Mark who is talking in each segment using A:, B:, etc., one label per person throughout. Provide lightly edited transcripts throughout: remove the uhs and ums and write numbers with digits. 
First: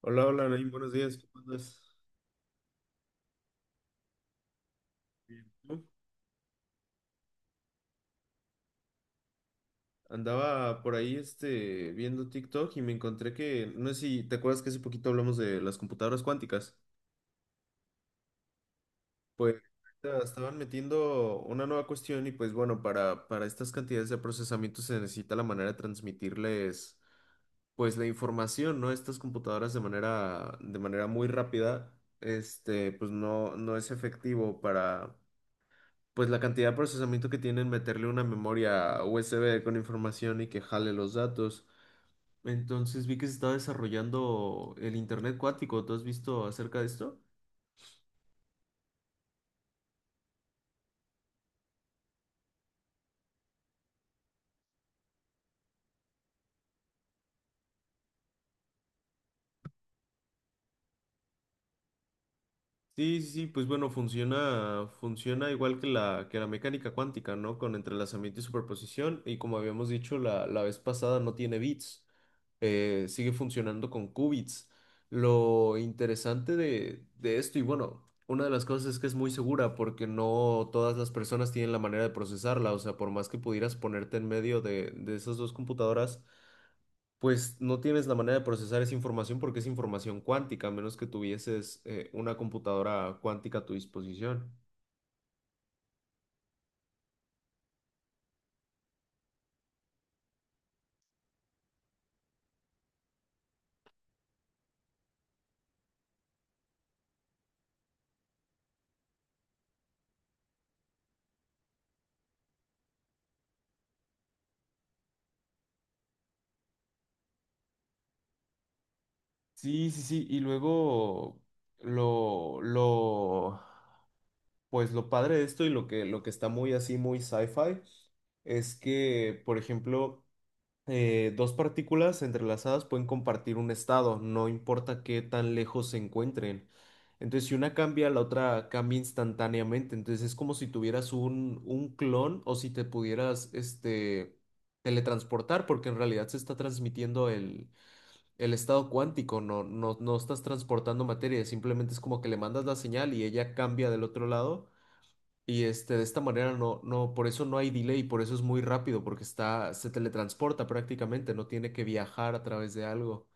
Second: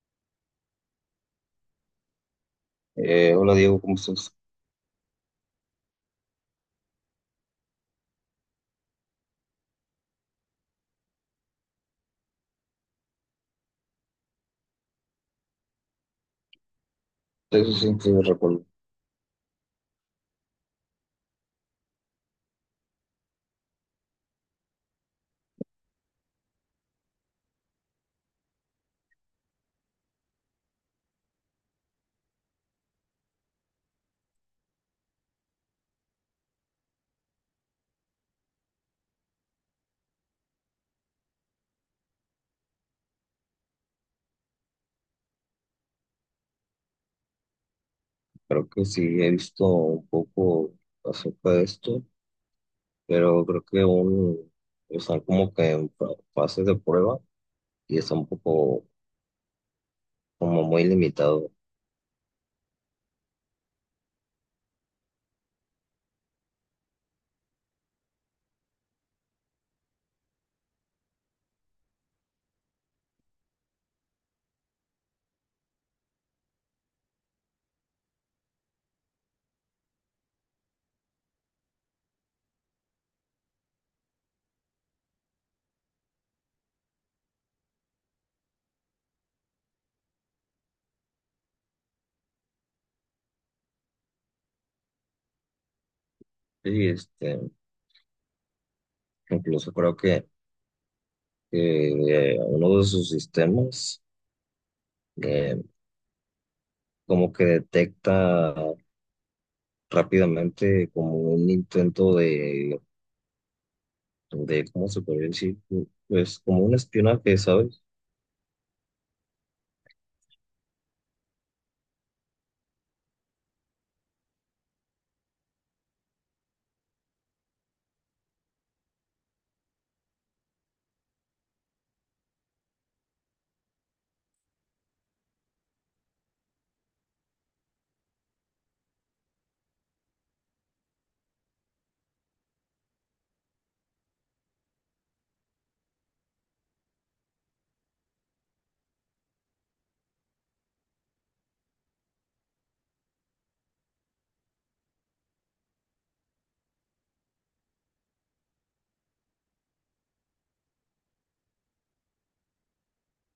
A: Hola, hola, Naim, buenos días, ¿cómo andas?
B: Hola Diego, ¿cómo estás?
A: Bien. ¿Tú? Andaba por ahí viendo TikTok y me encontré que, no sé si te acuerdas que hace poquito hablamos de las computadoras cuánticas.
B: Eso sí, sí lo recuerdo.
A: Pues ahorita estaban metiendo una nueva cuestión y pues bueno, para estas cantidades de procesamiento se necesita la manera de transmitirles pues la información, ¿no? Estas computadoras de manera muy rápida. Pues no, no es efectivo para pues la cantidad de procesamiento que tienen meterle una memoria USB con información y que jale los datos. Entonces vi que se está desarrollando el Internet cuántico. ¿Tú has visto acerca de esto?
B: Creo que sí he visto un poco acerca de esto, pero creo que aún están como que en fases de prueba y está un poco como muy limitado.
A: Sí, sí, sí, pues bueno, funciona, funciona igual que que la mecánica cuántica, ¿no? Con entrelazamiento y superposición, y como habíamos dicho la vez pasada, no tiene bits. Sigue funcionando con qubits. Lo interesante de esto, y bueno, una de las cosas es que es muy segura, porque no todas las personas tienen la manera de procesarla, o sea, por más que pudieras ponerte en medio de esas dos computadoras, pues no tienes la manera de procesar esa información porque es información cuántica, a menos que tuvieses una computadora cuántica a tu disposición.
B: Sí, este, incluso creo que, que uno de sus sistemas eh, como que detecta rápidamente como un intento de ¿cómo se podría decir? Pues como un espionaje, ¿sabes?
A: Sí, sí, sí. Y luego lo, lo, lo padre de esto y lo que está muy así, muy sci-fi, es que, por ejemplo, dos partículas entrelazadas pueden compartir un estado, no importa qué tan lejos se encuentren. Entonces, si una cambia, la otra cambia instantáneamente. Entonces, es como si tuvieras un clon o si te pudieras, teletransportar, porque en realidad se está transmitiendo el estado cuántico. No estás transportando materia, simplemente es como que le mandas la señal y ella cambia del otro lado. Y de esta manera por eso no hay delay, por eso es muy rápido, porque está, se teletransporta prácticamente, no tiene que viajar a través de algo.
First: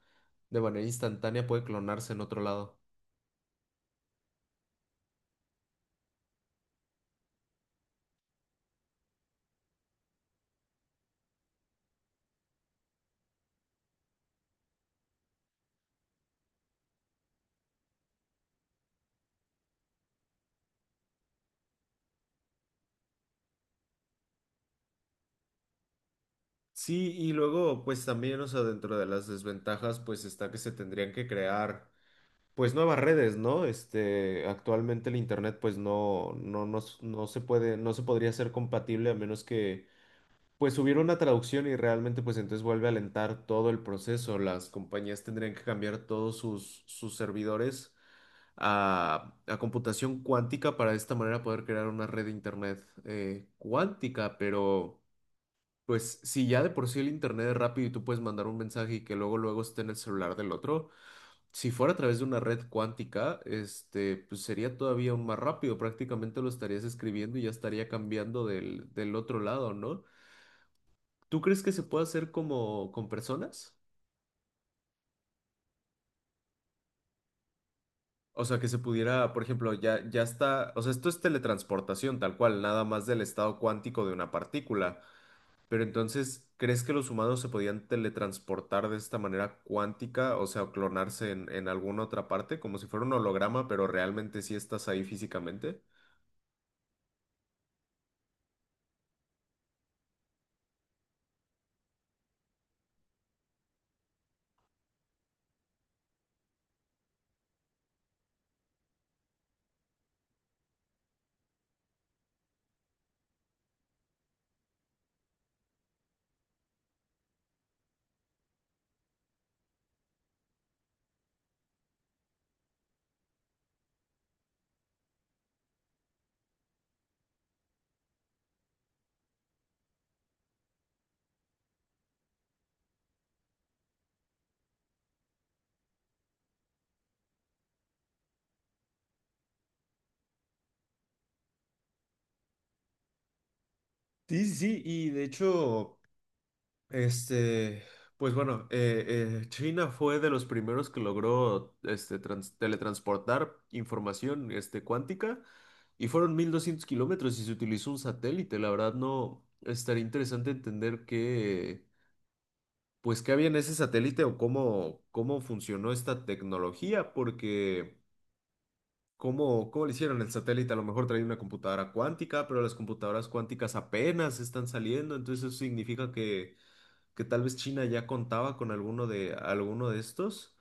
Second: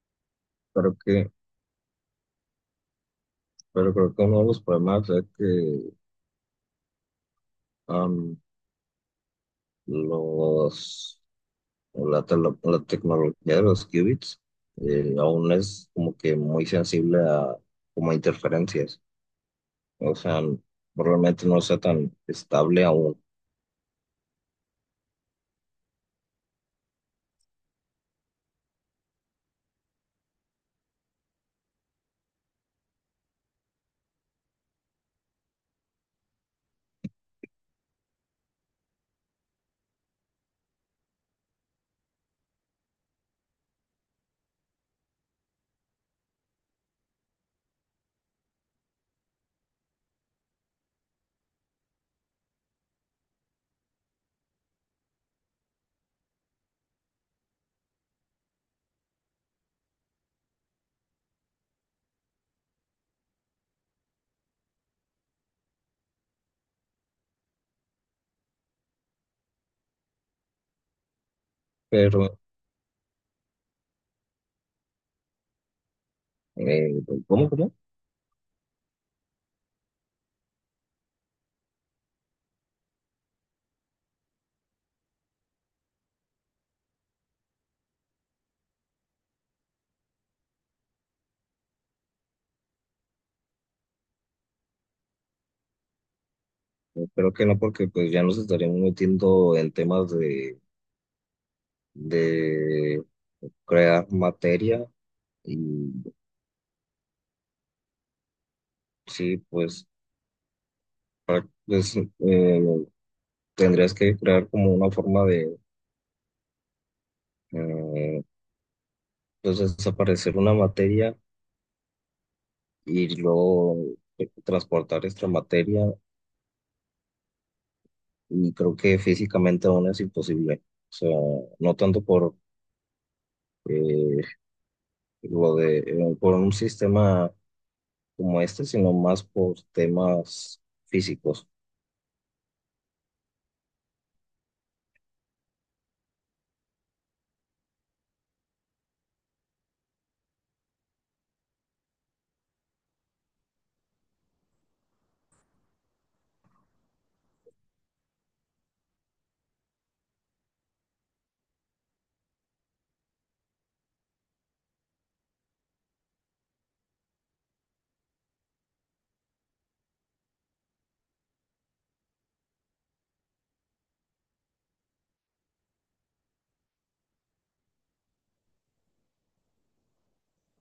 A: De manera
B: Creo que
A: instantánea puede clonarse en otro lado.
B: Pero creo que uno de los problemas es que am, los, la tecnología de los qubits aún es como que muy sensible a como a interferencias. O sea, probablemente no sea tan estable aún.
A: Sí, y luego, pues también, o sea, dentro de las desventajas, pues está que se tendrían que crear pues nuevas redes, ¿no? Actualmente el internet, pues no se puede, no se podría ser compatible a menos que pues subieron una traducción y realmente pues entonces vuelve a alentar todo el proceso. Las compañías tendrían que cambiar todos sus servidores a computación cuántica para de esta manera poder crear una red de internet cuántica. Pero pues si ya de por sí el internet es rápido y tú puedes mandar un mensaje y que luego luego esté en el celular del otro, si fuera a través de una red cuántica, pues sería todavía aún más rápido. Prácticamente lo estarías escribiendo y ya estaría cambiando del otro lado, ¿no? ¿Tú crees que se puede hacer
B: Pero,
A: como con personas?
B: eh, ¿cómo, cómo?
A: O sea, que se pudiera, por ejemplo, ya está, o sea, esto es teletransportación tal cual, nada más del estado cuántico de una partícula. Pero entonces, ¿crees que los humanos se podían teletransportar de esta manera cuántica, o sea, clonarse en alguna otra parte, como si fuera un holograma, pero realmente sí estás ahí físicamente?
B: Creo que no, porque pues ya nos estaríamos metiendo en temas de crear materia y sí, pues, pues tendrías que crear como una forma de eh, pues desaparecer una materia y luego transportar esta materia y creo que físicamente aún es imposible. O sea, no tanto por eh, lo de por un sistema como este, sino más por temas físicos.
A: Sí, sí, sí, y de hecho... Este, pues bueno, eh, China fue de los primeros que logró teletransportar información cuántica y fueron 1200 kilómetros y se utilizó un satélite. La verdad no estaría interesante entender qué, pues qué había en ese satélite o cómo funcionó esta tecnología, porque cómo le hicieron el satélite. A lo mejor traía una computadora cuántica, pero las computadoras cuánticas apenas están saliendo, entonces eso significa que tal vez China ya contaba con alguno alguno de estos.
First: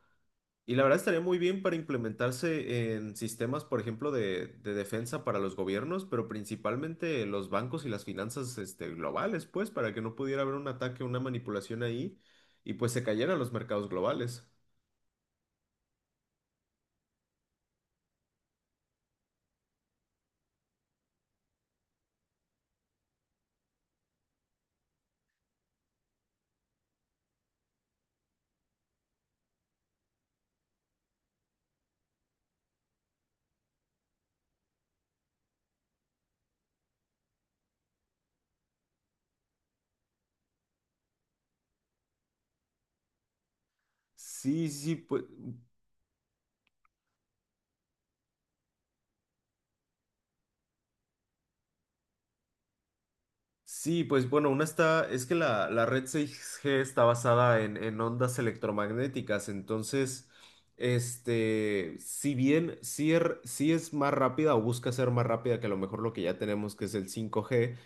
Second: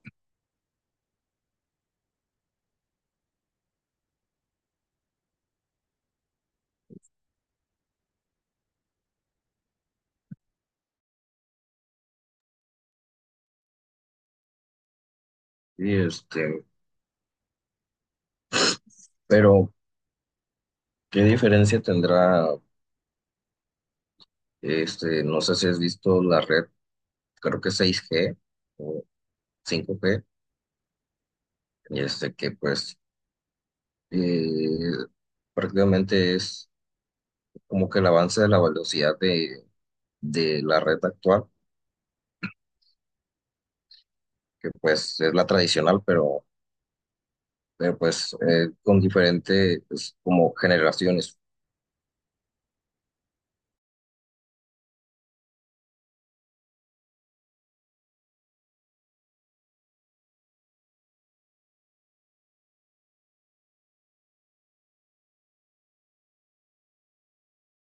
A: Y la verdad estaría muy bien para implementarse en sistemas, por ejemplo, de defensa para los gobiernos, pero principalmente los bancos y las finanzas, globales, pues, para que no pudiera haber un ataque, una manipulación ahí y pues se cayeran los mercados globales.
B: Y este, pero ¿qué diferencia tendrá este, no sé si has visto la red, creo que 6G o 5G y este que pues eh, prácticamente es como que el avance de la velocidad de la red actual,
A: Sí,
B: que
A: sí,
B: pues
A: pues
B: es la tradicional, pero, pero pues con diferentes pues, como generaciones.
A: sí, pues bueno, una está, es que la red 6G está basada en ondas electromagnéticas, entonces, si bien sí es más rápida o busca ser más rápida que a lo mejor lo que ya tenemos, que es el 5G.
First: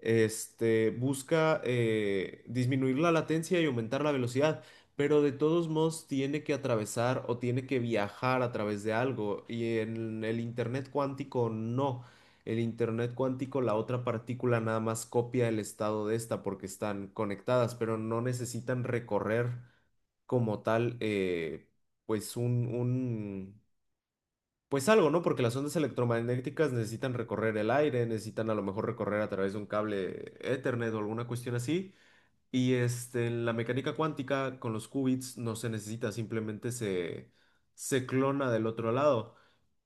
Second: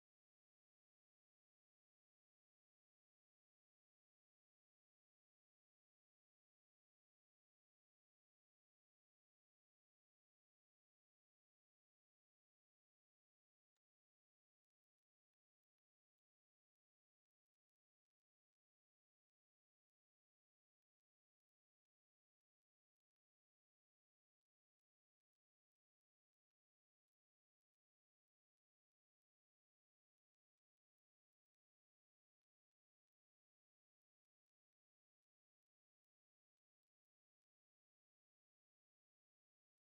A: Busca disminuir la latencia y aumentar la velocidad, pero de todos modos tiene que atravesar o tiene que viajar a través de algo, y en el Internet cuántico no. El internet cuántico, la otra partícula nada más copia el estado de esta porque están conectadas, pero no necesitan recorrer como tal, pues un, un, pues algo, ¿no? Porque las ondas electromagnéticas necesitan recorrer el aire, necesitan a lo mejor recorrer a través de un cable Ethernet o alguna cuestión así, y en la mecánica cuántica, con los qubits no se necesita, simplemente se clona del otro lado.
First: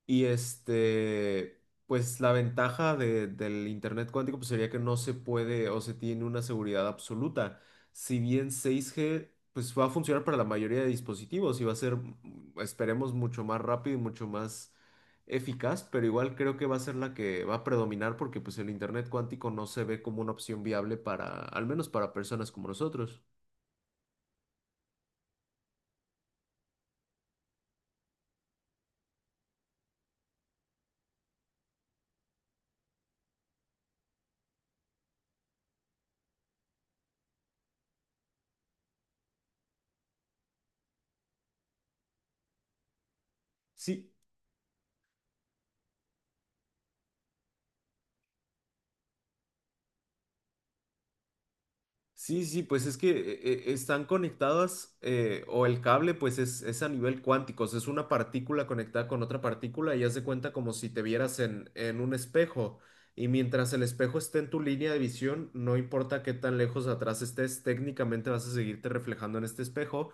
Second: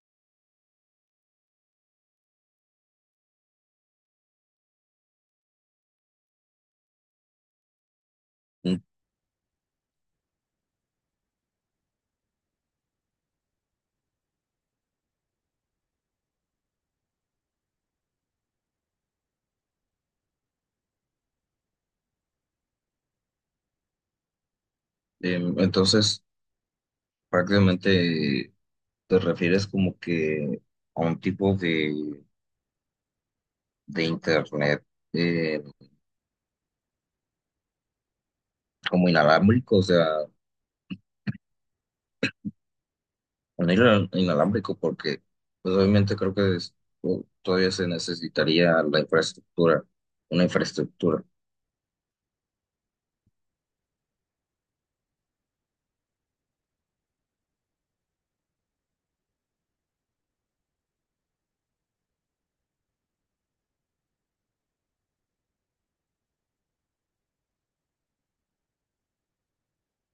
A: Y pues la ventaja del Internet cuántico pues, sería que no se puede o se tiene una seguridad absoluta. Si bien
B: Mm.
A: 6G pues va a funcionar para la mayoría de dispositivos y va a ser, esperemos, mucho más rápido y mucho más eficaz, pero igual creo que va a ser la que va a predominar porque pues el internet cuántico no se ve como una opción viable para, al menos para personas como nosotros.
B: Entonces, prácticamente te refieres como que a un tipo de internet eh, como inalámbrico, o sea, un hilo
A: Sí,
B: inalámbrico porque pues obviamente creo que todavía se necesitaría la infraestructura, una infraestructura.
A: sí, sí, pues es que están conectadas o el cable pues es a nivel cuántico, o sea, es una partícula conectada con otra partícula y haz de cuenta como si te vieras en un espejo y mientras el espejo esté en tu línea de visión, no importa qué tan lejos atrás estés, técnicamente vas a seguirte reflejando en este espejo.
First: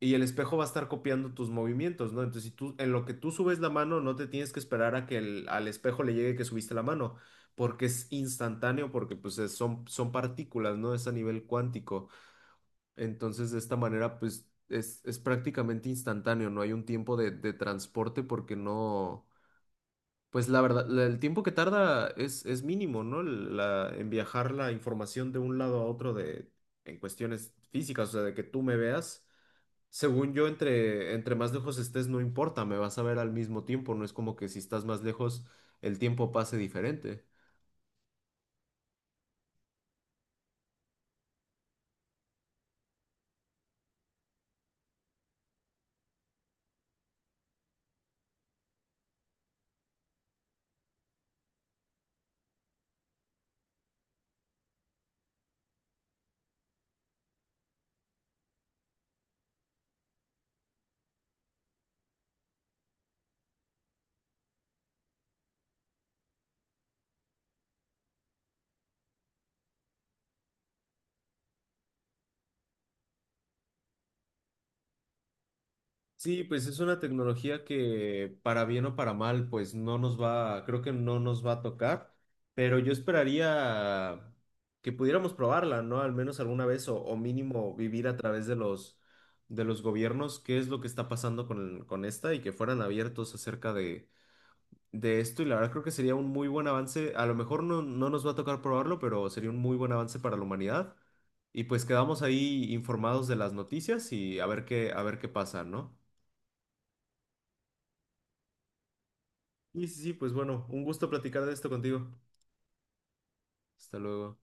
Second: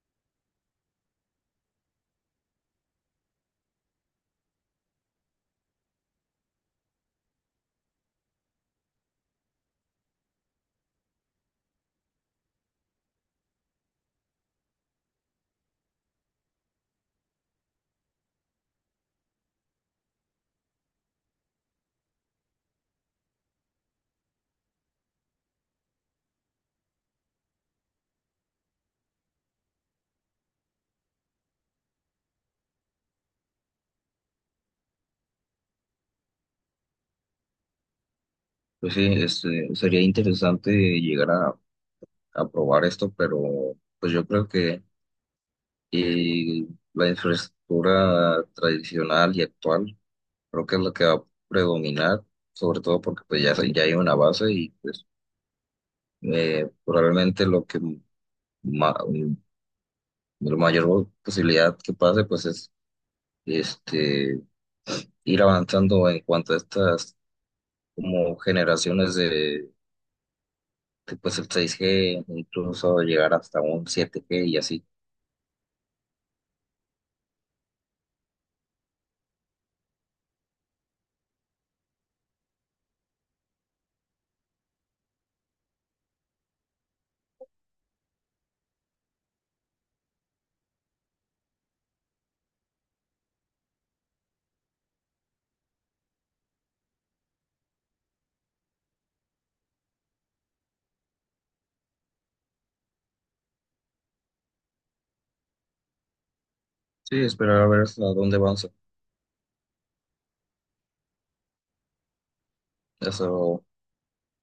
A: Y el espejo va a estar copiando tus movimientos, ¿no? Entonces, si tú, en lo que tú subes la mano, no te tienes que esperar a que al espejo le llegue que subiste la mano, porque es instantáneo, porque pues son partículas, ¿no? Es a nivel cuántico. Entonces, de esta manera, pues es prácticamente instantáneo, no hay un tiempo de transporte porque no, pues la verdad, el tiempo que tarda es mínimo, ¿no? En viajar la información de un lado a otro de, en cuestiones físicas, o sea, de que tú me veas. Según yo, entre más lejos estés, no importa, me vas a ver al mismo tiempo, no es como que si estás más lejos, el tiempo pase diferente.
B: Pues sí, este, sería interesante llegar a probar esto, pero pues yo creo que eh, la infraestructura tradicional y actual creo que es la que va a predominar, sobre todo porque pues ya, se- ya hay una base y pues probablemente lo que ma- la mayor posibilidad que pase pues es este, ir avanzando en cuanto a estas como generaciones de, pues el 6G incluso llegar hasta un 7G y así.
A: Sí, pues es una tecnología que para bien o para mal, pues no nos va, creo que no nos va a tocar, pero yo esperaría que pudiéramos probarla, ¿no? Al menos alguna vez o mínimo vivir a través de de los gobiernos, qué es lo que está pasando con esta y que fueran abiertos acerca de esto y la verdad creo que sería un muy buen avance. A lo mejor no nos va a tocar probarlo, pero sería un muy buen avance para la humanidad. Y pues quedamos ahí informados de las noticias y a ver qué pasa, ¿no?
B: Sí, esperar a ver hasta dónde avanza.
A: Y sí, sí, pues bueno, un gusto platicar de esto contigo.
B: Eso
A: Hasta luego.